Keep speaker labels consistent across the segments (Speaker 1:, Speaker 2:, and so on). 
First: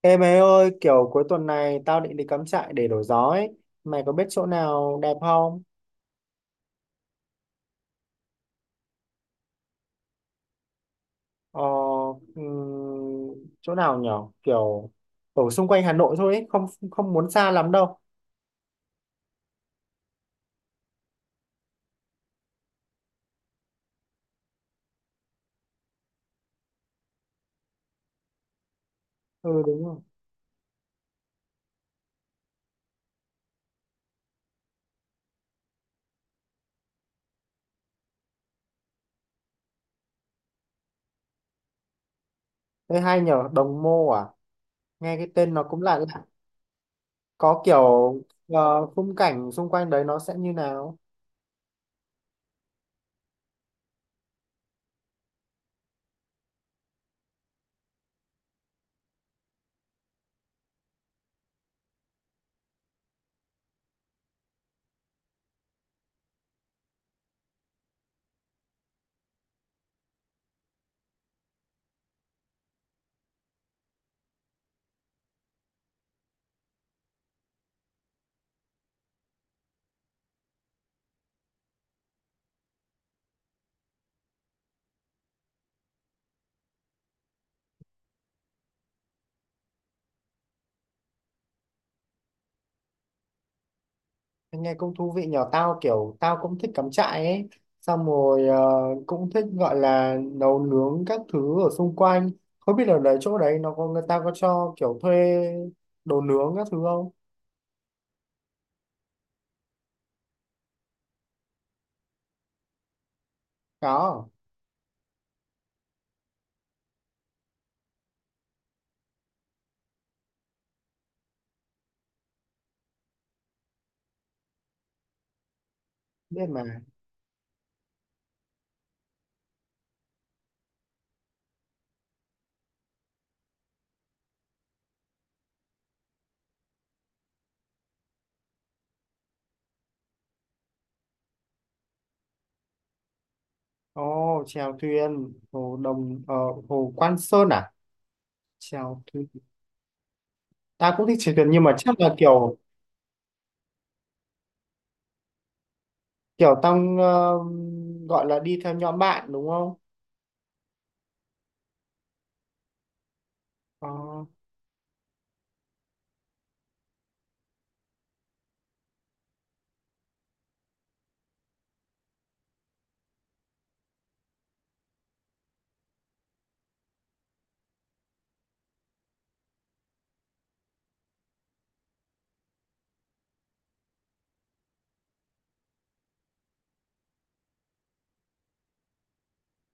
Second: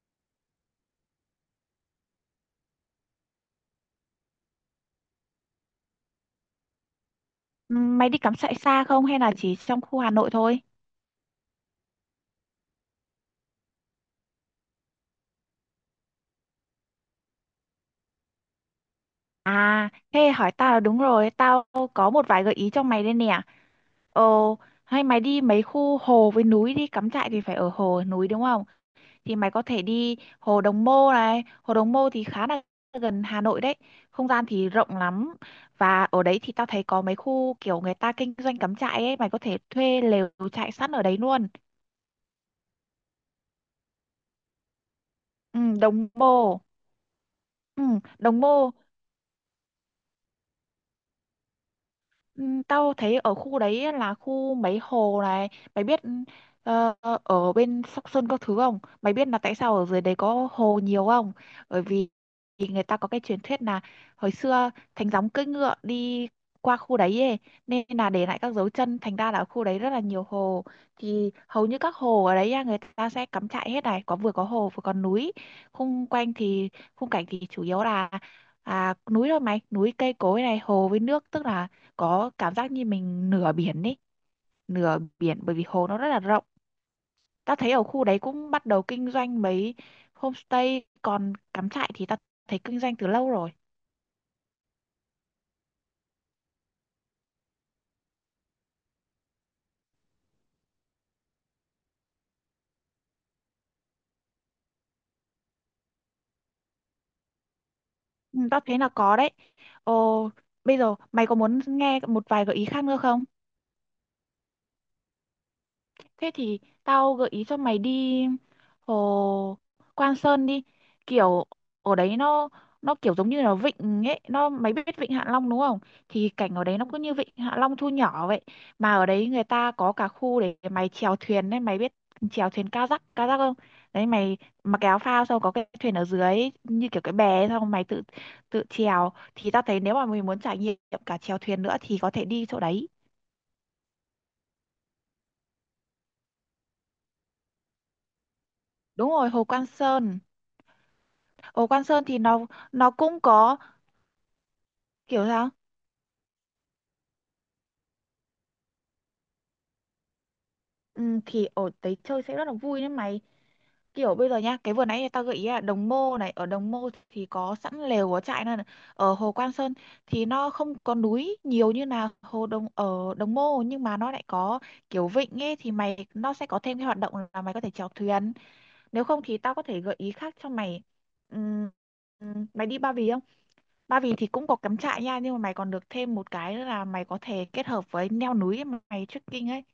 Speaker 1: Ê mày ơi, kiểu cuối tuần này tao định đi cắm trại để đổi gió ấy. Mày có biết chỗ nào đẹp không?
Speaker 2: Mày đi cắm trại xa không hay là chỉ trong khu Hà Nội thôi?
Speaker 1: Ờ, ừm, chỗ nào nhở? Kiểu ở xung quanh Hà Nội thôi ấy, không không muốn xa lắm đâu.
Speaker 2: À, thế hỏi tao là đúng rồi, tao có một vài gợi ý cho mày đây nè. Ồ, hay mày đi mấy khu hồ với núi đi, cắm trại thì phải ở hồ núi đúng không? Thì mày
Speaker 1: Ừ
Speaker 2: có thể
Speaker 1: đúng rồi.
Speaker 2: đi hồ Đồng Mô này, hồ Đồng Mô thì khá là gần Hà Nội đấy. Không gian thì rộng lắm và ở đấy thì tao thấy có mấy khu kiểu người ta kinh doanh cắm trại ấy, mày có thể thuê lều trại sẵn ở đấy luôn.
Speaker 1: Thế hay nhở, Đồng Mô à? Nghe cái tên
Speaker 2: Ừ,
Speaker 1: nó cũng lạ
Speaker 2: Đồng
Speaker 1: lạ.
Speaker 2: Mô.
Speaker 1: Có
Speaker 2: Ừ,
Speaker 1: kiểu
Speaker 2: Đồng Mô.
Speaker 1: khung cảnh xung quanh đấy nó sẽ như nào?
Speaker 2: Ừ, tao thấy ở khu đấy là khu mấy hồ này, mày biết ờ, ở bên Sóc Sơn các thứ không? Mày biết là tại sao ở dưới đấy có hồ nhiều không? Bởi vì thì người ta có cái truyền thuyết là hồi xưa Thánh Gióng cưỡi ngựa đi qua khu đấy ấy, nên là để lại các dấu chân, thành ra là ở khu đấy rất là nhiều hồ. Thì hầu như các hồ ở đấy á, người ta sẽ cắm trại hết này, có vừa có hồ vừa có núi. Khung quanh thì khung cảnh thì chủ yếu là à, núi thôi mày, núi cây cối này, hồ với nước, tức là có cảm giác như mình nửa biển ấy, nửa biển bởi vì hồ nó rất là rộng. Ta thấy ở khu đấy cũng bắt đầu kinh doanh mấy homestay, còn cắm trại thì ta thấy kinh doanh từ lâu rồi.
Speaker 1: Nghe cũng thú vị nhỏ, tao kiểu tao cũng thích cắm trại ấy, xong rồi cũng thích gọi là nấu nướng các thứ ở xung quanh. Không biết ở đấy, chỗ đấy nó có người ta có cho kiểu thuê đồ nướng các thứ không?
Speaker 2: Ừ, tao thấy là có đấy. Ồ, bây giờ mày có muốn nghe một vài gợi ý khác nữa không?
Speaker 1: Có,
Speaker 2: Thế thì tao gợi ý cho mày đi hồ Quan Sơn đi. Kiểu ở đấy nó kiểu giống như là vịnh ấy, nó mày biết vịnh Hạ Long đúng không? Thì
Speaker 1: biết
Speaker 2: cảnh
Speaker 1: mà.
Speaker 2: ở đấy nó cứ như vịnh Hạ Long thu nhỏ vậy. Mà ở đấy người ta có cả khu để mày chèo thuyền đấy, mày biết chèo thuyền kayak, kayak không? Đấy, mày mặc cái áo phao xong có cái thuyền ở dưới như kiểu cái bè ấy, xong mày tự tự chèo, thì tao thấy nếu mà mình muốn trải nghiệm cả chèo thuyền nữa thì có thể đi chỗ đấy.
Speaker 1: Ồ, chèo thuyền hồ đồng hồ Quan Sơn à? Chèo
Speaker 2: Đúng
Speaker 1: thuyền.
Speaker 2: rồi, hồ Quan Sơn.
Speaker 1: Ta cũng thích chèo thuyền nhưng
Speaker 2: Ồ,
Speaker 1: mà
Speaker 2: Quan
Speaker 1: chắc
Speaker 2: Sơn
Speaker 1: là
Speaker 2: thì nó
Speaker 1: kiểu
Speaker 2: nó cũng có kiểu sao?
Speaker 1: kiểu tao gọi là đi theo nhóm bạn đúng không?
Speaker 2: Ừ, thì ở đấy chơi sẽ rất là vui đấy mày.
Speaker 1: Ờ.
Speaker 2: Kiểu bây giờ nhá, cái vừa nãy tao gợi ý là Đồng Mô này, ở Đồng Mô thì có sẵn lều có trại, nên ở hồ Quan Sơn thì nó không có núi nhiều như là hồ Đồng ở Đồng Mô, nhưng mà nó lại có kiểu vịnh ấy, thì mày nó sẽ có thêm cái hoạt động là mày có thể chèo thuyền. Nếu không thì tao có thể gợi ý khác cho mày. Ừm, mày đi Ba Vì không? Ba Vì thì cũng có cắm trại nha, nhưng mà mày còn được thêm một cái nữa là mày có thể kết hợp với leo núi, mà mày trekking ấy.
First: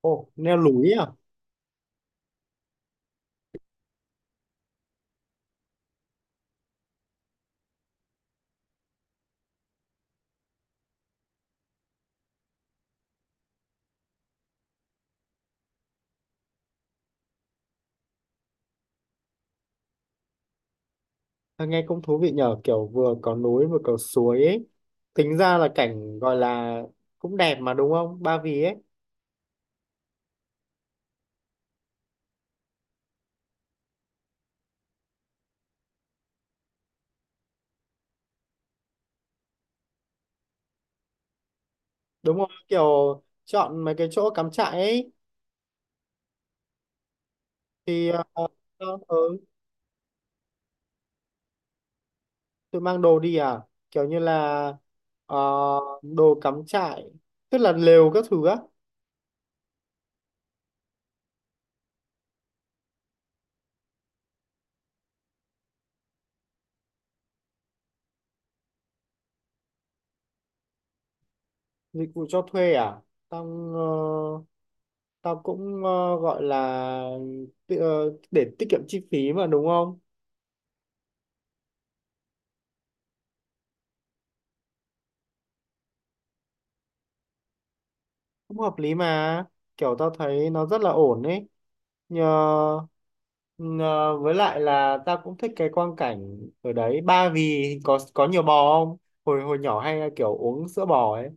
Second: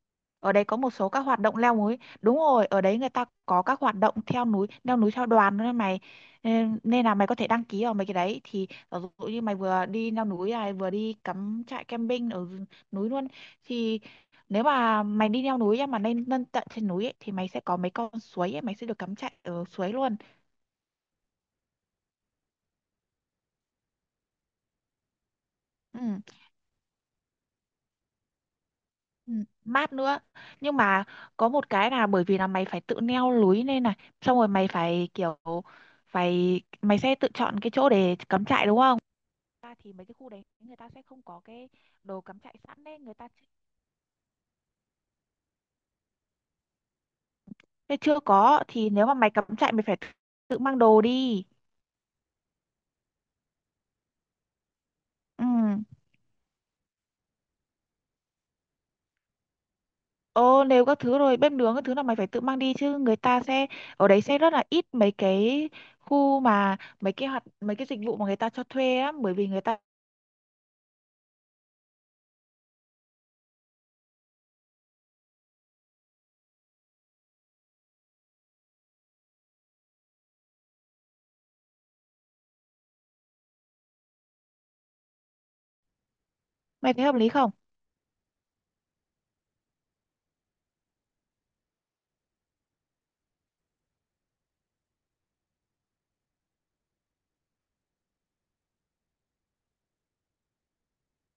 Speaker 1: Ồ,
Speaker 2: Ở
Speaker 1: leo
Speaker 2: đấy có
Speaker 1: núi
Speaker 2: một
Speaker 1: à?
Speaker 2: số các hoạt động leo núi. Đúng rồi, ở đấy người ta có các hoạt động theo núi, leo núi theo đoàn nữa mày. Nên nên là mày có thể đăng ký vào mấy cái đấy, thì ví dụ như mày vừa đi leo núi này, vừa đi cắm trại camping ở núi luôn, thì nếu mà mày đi leo núi á, mà lên lên tận trên núi ấy, thì mày sẽ có mấy con suối ấy, mày sẽ được cắm trại ở suối luôn.
Speaker 1: À, nghe cũng thú vị nhờ, kiểu vừa có núi vừa có suối ấy. Tính ra là
Speaker 2: Ừ.
Speaker 1: cảnh gọi là cũng đẹp mà đúng không? Ba Vì ấy.
Speaker 2: Ừ, mát nữa, nhưng mà có một cái là bởi vì là mày phải tự neo lưới lên này, xong rồi mày phải kiểu mày sẽ tự chọn cái chỗ để cắm trại đúng không, ta thì mấy cái khu đấy người ta sẽ không có cái đồ
Speaker 1: Đúng
Speaker 2: cắm
Speaker 1: không?
Speaker 2: trại sẵn đấy, người
Speaker 1: Kiểu
Speaker 2: ta
Speaker 1: chọn mấy cái chỗ cắm trại ấy
Speaker 2: sẽ
Speaker 1: thì
Speaker 2: chưa
Speaker 1: ờ,
Speaker 2: có, thì
Speaker 1: ờ,
Speaker 2: nếu mà
Speaker 1: ờ,
Speaker 2: mày cắm trại mày phải tự tự mang đồ đi.
Speaker 1: tôi mang đồ đi à? Kiểu như là ờ,
Speaker 2: Ừ
Speaker 1: đồ cắm trại, tức là lều các thứ á,
Speaker 2: ô Nếu các thứ rồi, bếp nướng các thứ là mày phải tự mang đi chứ, người ta sẽ ở đấy sẽ rất là ít mấy cái khu, mà mấy cái dịch vụ mà người ta cho thuê á, bởi vì người ta,
Speaker 1: dịch vụ cho thuê à? Tao ờ, tao cũng gọi là để tiết kiệm chi phí mà đúng không?
Speaker 2: mày thấy hợp lý không?
Speaker 1: Cũng hợp lý mà. Kiểu tao thấy nó rất là ổn ấy. Nhờ, nhờ, với lại là ta cũng thích cái quang cảnh ở đấy. Ba Vì có nhiều bò không? Hồi hồi nhỏ hay kiểu uống sữa bò ấy.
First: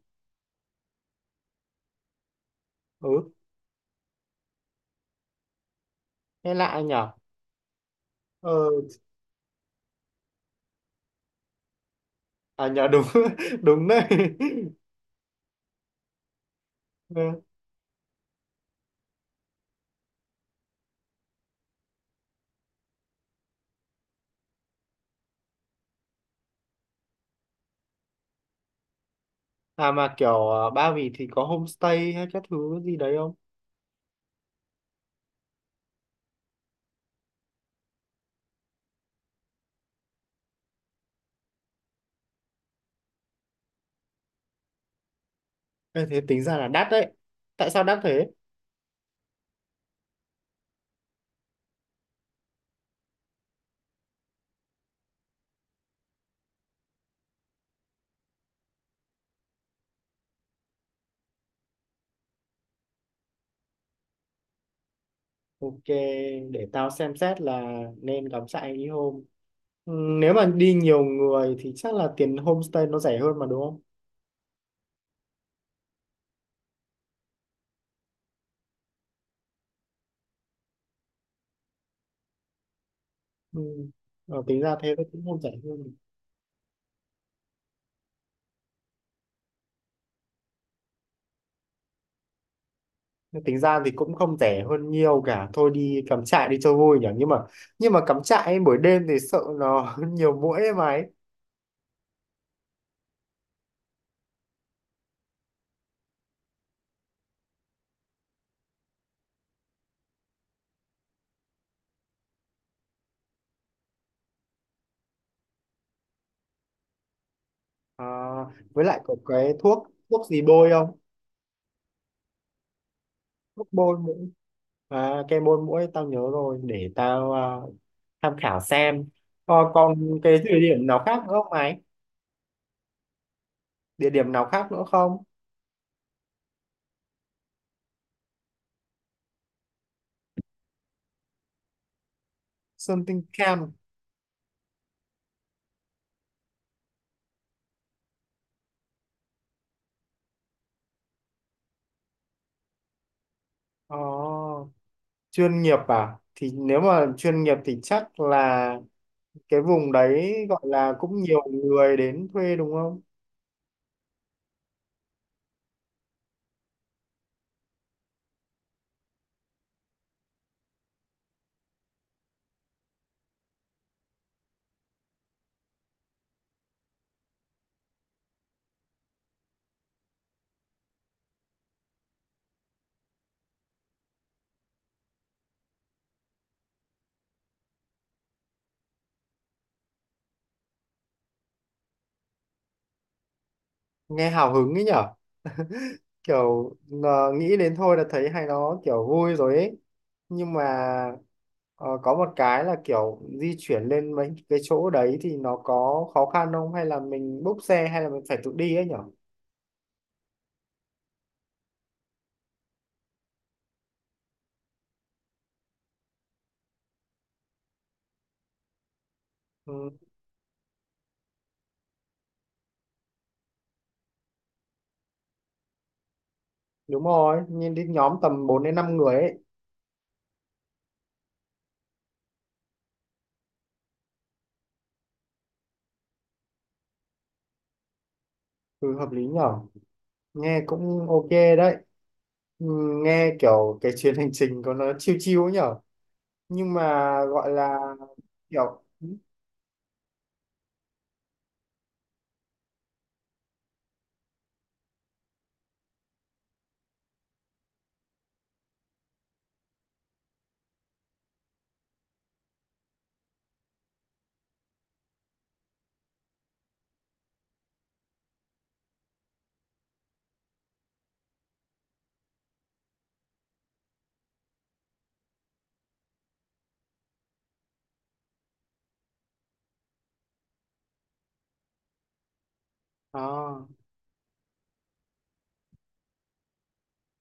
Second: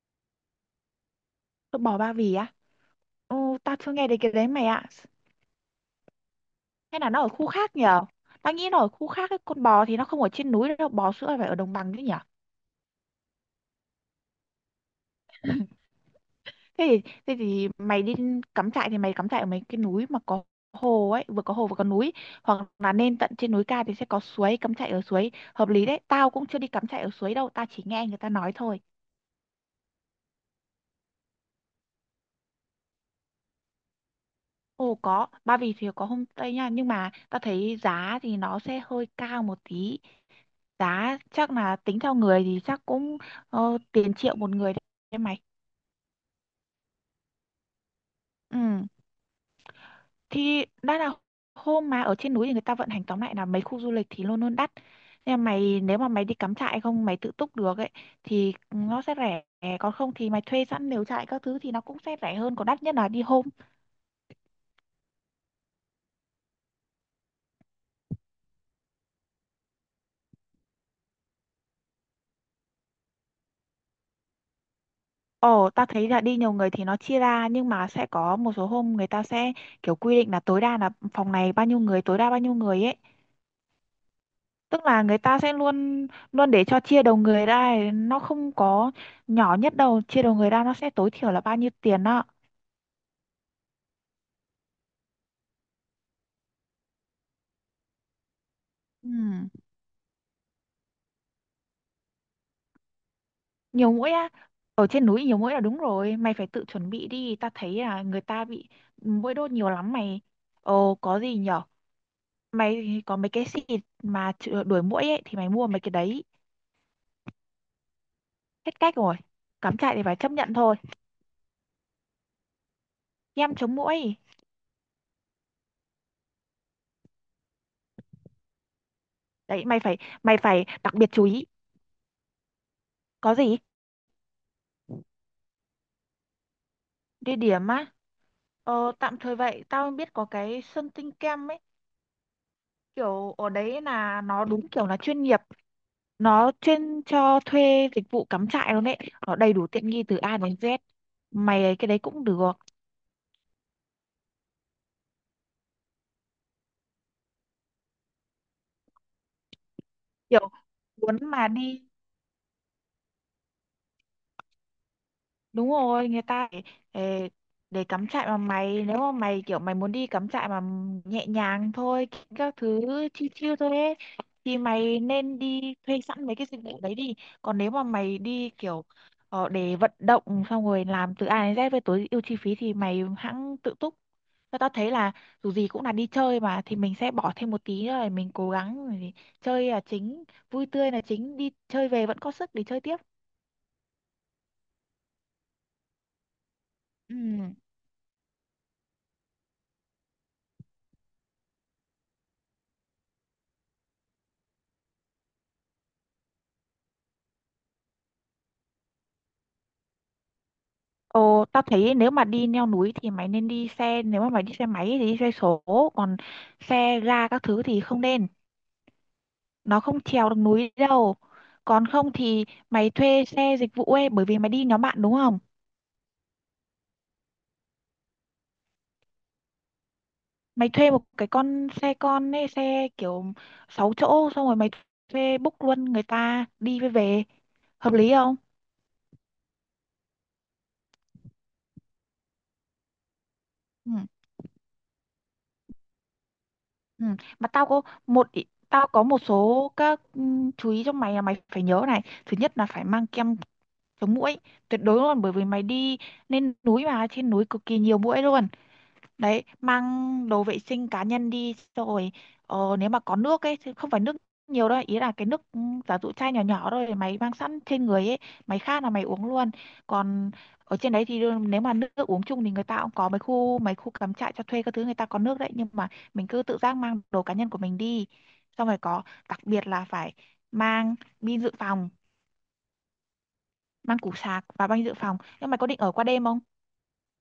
Speaker 2: Phở bò Ba Vì á?
Speaker 1: Ừ,
Speaker 2: Ồ, tao chưa nghe đến cái đấy mày ạ.
Speaker 1: nghe lạ nhỉ.
Speaker 2: Hay là nó ở khu khác nhở?
Speaker 1: Ờ,
Speaker 2: Tao nghĩ nó ở khu khác ấy, con bò thì nó không ở trên núi đâu, bò sữa phải ở đồng bằng chứ nhở?
Speaker 1: à nhờ đúng. Đúng đấy.
Speaker 2: Thế thì, thế
Speaker 1: Ừ.
Speaker 2: thì mày đi cắm trại thì mày cắm trại ở mấy cái núi mà có hồ ấy, vừa có hồ vừa có núi. Hoặc là lên tận trên núi cao thì sẽ có suối, cắm trại ở suối. Hợp lý đấy, tao cũng chưa đi cắm trại ở suối đâu, tao chỉ nghe người ta nói thôi.
Speaker 1: À mà kiểu Ba Vì thì có homestay hay các thứ gì đấy không?
Speaker 2: Ồ có, Ba Vì thì có homestay nha, nhưng mà tao thấy giá thì nó sẽ hơi cao một tí. Giá chắc là tính theo người, thì chắc cũng tiền triệu một người đấy mày.
Speaker 1: Ê, thế tính ra là đắt đấy, tại sao đắt thế?
Speaker 2: Ừ, thì đã là hôm mà ở trên núi thì người ta vận hành, tóm lại là mấy khu du lịch thì luôn luôn đắt, nhưng mà mày, nếu mà mày đi cắm trại không, mày tự túc được ấy thì nó sẽ rẻ, còn không thì mày thuê sẵn lều trại các thứ thì nó cũng sẽ rẻ hơn, còn đắt nhất là đi hôm.
Speaker 1: Ok, để tao xem xét là nên cắm trại đi hôm. Ừ, nếu mà đi nhiều người thì chắc là tiền homestay nó rẻ hơn mà đúng không?
Speaker 2: Ồ, ta thấy là đi nhiều người thì nó chia ra, nhưng mà sẽ có một số hôm người ta sẽ kiểu quy định là tối đa là phòng này bao nhiêu người, tối đa bao nhiêu người ấy,
Speaker 1: Ừ. Ờ, tính ra
Speaker 2: tức
Speaker 1: thế
Speaker 2: là
Speaker 1: nó
Speaker 2: người
Speaker 1: cũng
Speaker 2: ta
Speaker 1: không rẻ
Speaker 2: sẽ
Speaker 1: hơn.
Speaker 2: luôn luôn để cho chia đầu người ra ấy, nó không có nhỏ nhất đâu, chia đầu người ra nó sẽ tối thiểu là bao nhiêu tiền đó.
Speaker 1: Nhưng tính ra thì cũng không rẻ hơn nhiều cả, thôi đi cắm trại đi cho vui nhỉ. Nhưng mà, nhưng mà cắm trại ấy, buổi đêm
Speaker 2: Ừ.
Speaker 1: thì sợ nó nhiều muỗi ấy mà ấy.
Speaker 2: Nhiều mũi á, ở trên núi nhiều mũi là đúng rồi, mày phải tự chuẩn bị đi, ta thấy là người ta bị mũi đốt nhiều lắm mày. Ồ, có gì nhở, mày có mấy cái xịt mà đuổi muỗi ấy, thì mày mua mấy cái đấy,
Speaker 1: À,
Speaker 2: hết
Speaker 1: với
Speaker 2: cách
Speaker 1: lại có
Speaker 2: rồi,
Speaker 1: cái
Speaker 2: cắm
Speaker 1: thuốc
Speaker 2: trại thì phải
Speaker 1: thuốc
Speaker 2: chấp
Speaker 1: gì
Speaker 2: nhận
Speaker 1: bôi
Speaker 2: thôi.
Speaker 1: không?
Speaker 2: Em
Speaker 1: Thuốc
Speaker 2: chống
Speaker 1: bôi
Speaker 2: muỗi,
Speaker 1: muỗi. À, cái bôi muỗi tao nhớ rồi, để tao à, tham khảo xem. Ờ,
Speaker 2: đấy mày
Speaker 1: còn
Speaker 2: phải
Speaker 1: cái
Speaker 2: mày
Speaker 1: địa
Speaker 2: phải
Speaker 1: điểm
Speaker 2: đặc
Speaker 1: nào
Speaker 2: biệt
Speaker 1: khác
Speaker 2: chú
Speaker 1: nữa
Speaker 2: ý,
Speaker 1: không ấy?
Speaker 2: có gì.
Speaker 1: Địa điểm nào khác nữa không?
Speaker 2: Địa điểm á, ờ, tạm thời vậy tao biết có cái sân tinh kem ấy,
Speaker 1: Something
Speaker 2: kiểu ở
Speaker 1: Camp.
Speaker 2: đấy là nó đúng kiểu là chuyên nghiệp, nó chuyên cho thuê dịch vụ cắm trại luôn ấy, nó đầy đủ tiện nghi từ A đến Z mày ấy, cái đấy cũng được.
Speaker 1: Ồ, chuyên nghiệp à? Thì nếu mà chuyên nghiệp thì chắc là cái vùng đấy
Speaker 2: Kiểu
Speaker 1: gọi là
Speaker 2: muốn
Speaker 1: cũng nhiều
Speaker 2: mà đi,
Speaker 1: người đến thuê đúng không?
Speaker 2: đúng rồi, người ta để, để cắm trại mà mày, nếu mà mày kiểu mày muốn đi cắm trại mà nhẹ nhàng thôi, các thứ chill chill thôi ấy, thì mày nên đi thuê sẵn mấy cái dịch vụ đấy đi. Còn nếu mà mày đi kiểu để vận động, xong rồi làm từ A đến Z với tối ưu chi phí, thì mày hãng tự túc. Và tao thấy là dù gì cũng là đi chơi mà, thì mình sẽ bỏ thêm một tí nữa để mình cố gắng để chơi là chính, vui tươi là chính, đi chơi về vẫn có sức để chơi tiếp.
Speaker 1: Nghe hào hứng ấy nhở, kiểu
Speaker 2: Ừ.
Speaker 1: nghĩ đến thôi là thấy hay, nó kiểu vui rồi ấy. Nhưng mà ờ, có một cái là kiểu di chuyển lên mấy cái chỗ đấy thì nó có khó khăn không, hay là mình búc xe hay là mình phải tự đi ấy nhở?
Speaker 2: Ồ, tao thấy nếu mà đi leo núi thì mày nên đi xe, nếu mà mày đi xe máy thì đi xe số, còn xe ga các thứ thì không nên, nó
Speaker 1: Ừ,
Speaker 2: không trèo được núi đâu. Còn không thì mày thuê xe dịch vụ ấy, bởi vì mày đi nhóm bạn đúng không?
Speaker 1: đúng rồi, nhìn đến nhóm tầm 4 đến 5 người ấy.
Speaker 2: Mày thuê một cái con xe con ấy, xe kiểu 6 chỗ, xong rồi mày thuê book luôn người ta đi với về, hợp lý không?
Speaker 1: Ừ, hợp lý nhở. Nghe cũng ok đấy. Ừ, nghe kiểu
Speaker 2: Ừ,
Speaker 1: cái chuyến hành trình của nó chill chill ấy nhở. Nhưng
Speaker 2: ừ.
Speaker 1: mà
Speaker 2: Mà
Speaker 1: gọi
Speaker 2: tao
Speaker 1: là
Speaker 2: có một ý-
Speaker 1: kiểu
Speaker 2: tao có một số các chú ý cho mày là mày phải nhớ này. Thứ nhất là phải mang kem chống muỗi tuyệt đối luôn, bởi vì mày đi lên núi mà trên núi cực kỳ nhiều muỗi luôn đấy. Mang đồ vệ sinh cá nhân đi, xong rồi nếu mà có nước ấy, chứ không phải nước nhiều đâu, ý là cái nước giả dụ chai nhỏ nhỏ thôi mày mang sẵn trên người ấy, mày khát là mày uống luôn. Còn ở trên đấy thì nếu mà nước, nước uống chung thì người ta cũng có mấy khu cắm trại cho thuê các thứ, người ta có nước đấy, nhưng mà mình cứ tự giác mang đồ cá nhân của mình đi, xong rồi có, đặc biệt là phải mang pin dự phòng,
Speaker 1: à,
Speaker 2: mang củ sạc và banh dự phòng. Nhưng mày có định ở qua đêm không?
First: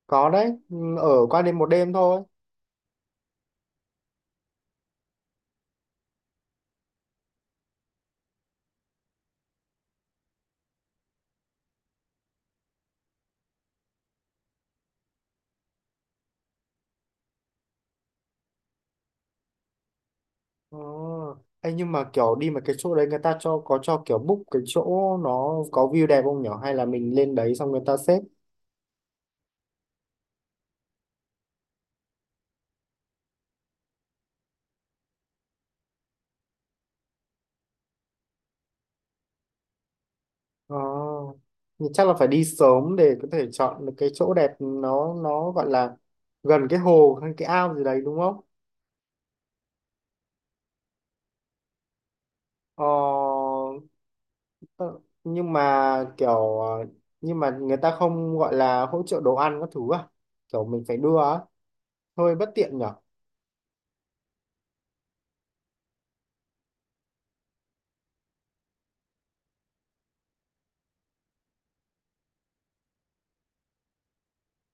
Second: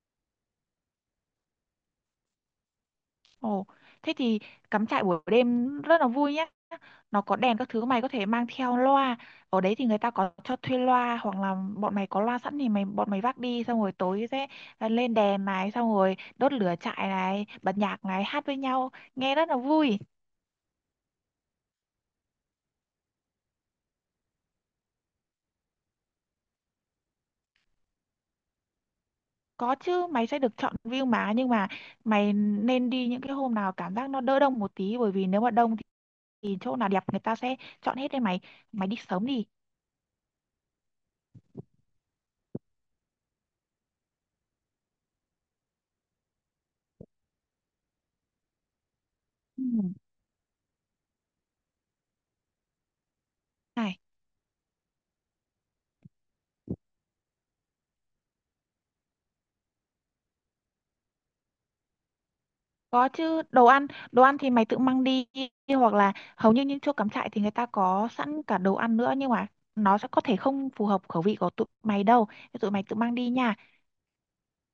Speaker 1: có đấy. Ừ, ở qua đêm một đêm thôi.
Speaker 2: Ồ, thế thì cắm trại buổi đêm rất là vui nhá. Nó có đèn các thứ, mày có thể mang theo loa, ở đấy thì người ta có cho thuê loa hoặc là bọn mày có loa sẵn, thì bọn mày vác đi, xong rồi tối sẽ lên đèn này, xong rồi đốt lửa trại này, bật nhạc này, hát với nhau nghe rất là vui.
Speaker 1: Ờ. Ê, nhưng mà kiểu đi mà cái chỗ đấy người ta cho, có cho kiểu book cái chỗ, nó có view đẹp không nhở, hay là mình lên đấy xong người ta xếp?
Speaker 2: Có chứ, mày sẽ được chọn view mà, nhưng mà mày nên đi những cái hôm nào cảm giác nó đỡ đông một tí, bởi vì nếu mà đông thì chỗ nào đẹp người ta sẽ chọn hết đấy mày, mày đi sớm đi.
Speaker 1: Ờ. Nhưng chắc là phải đi sớm để có thể chọn được cái chỗ đẹp, nó gọi là gần cái hồ hay cái ao gì đấy đúng không?
Speaker 2: Ừ.
Speaker 1: Ờ.
Speaker 2: Này,
Speaker 1: Ờ, nhưng mà kiểu nhưng mà người ta không gọi là hỗ trợ đồ ăn các thứ à? Kiểu mình phải đưa á, hơi bất tiện nhở.
Speaker 2: có chứ, đồ ăn, đồ ăn thì mày tự mang đi, hoặc là hầu như những chỗ cắm trại thì người ta có sẵn cả đồ ăn nữa, nhưng mà nó sẽ có thể không phù hợp khẩu vị của tụi mày đâu, thế tụi mày tự mang đi nha.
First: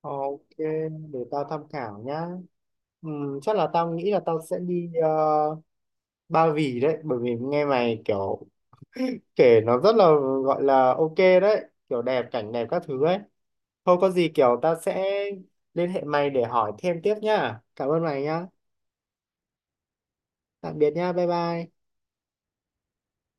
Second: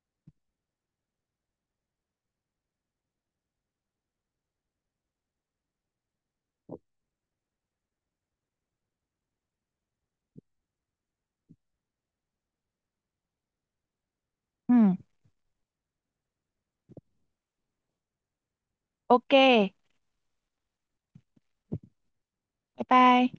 Speaker 1: Ờ, ok, để tao tham khảo nhá. Chắc là tao nghĩ là tao sẽ đi Ba Vì đấy, bởi vì nghe mày kiểu kể nó rất là gọi là ok đấy, kiểu đẹp, cảnh đẹp các thứ ấy. Thôi có gì kiểu tao
Speaker 2: Ừ,
Speaker 1: sẽ liên hệ mày để hỏi thêm tiếp nhá, cảm ơn mày nhá.
Speaker 2: ok, bye
Speaker 1: Tạm biệt nhá, bye bye
Speaker 2: bye.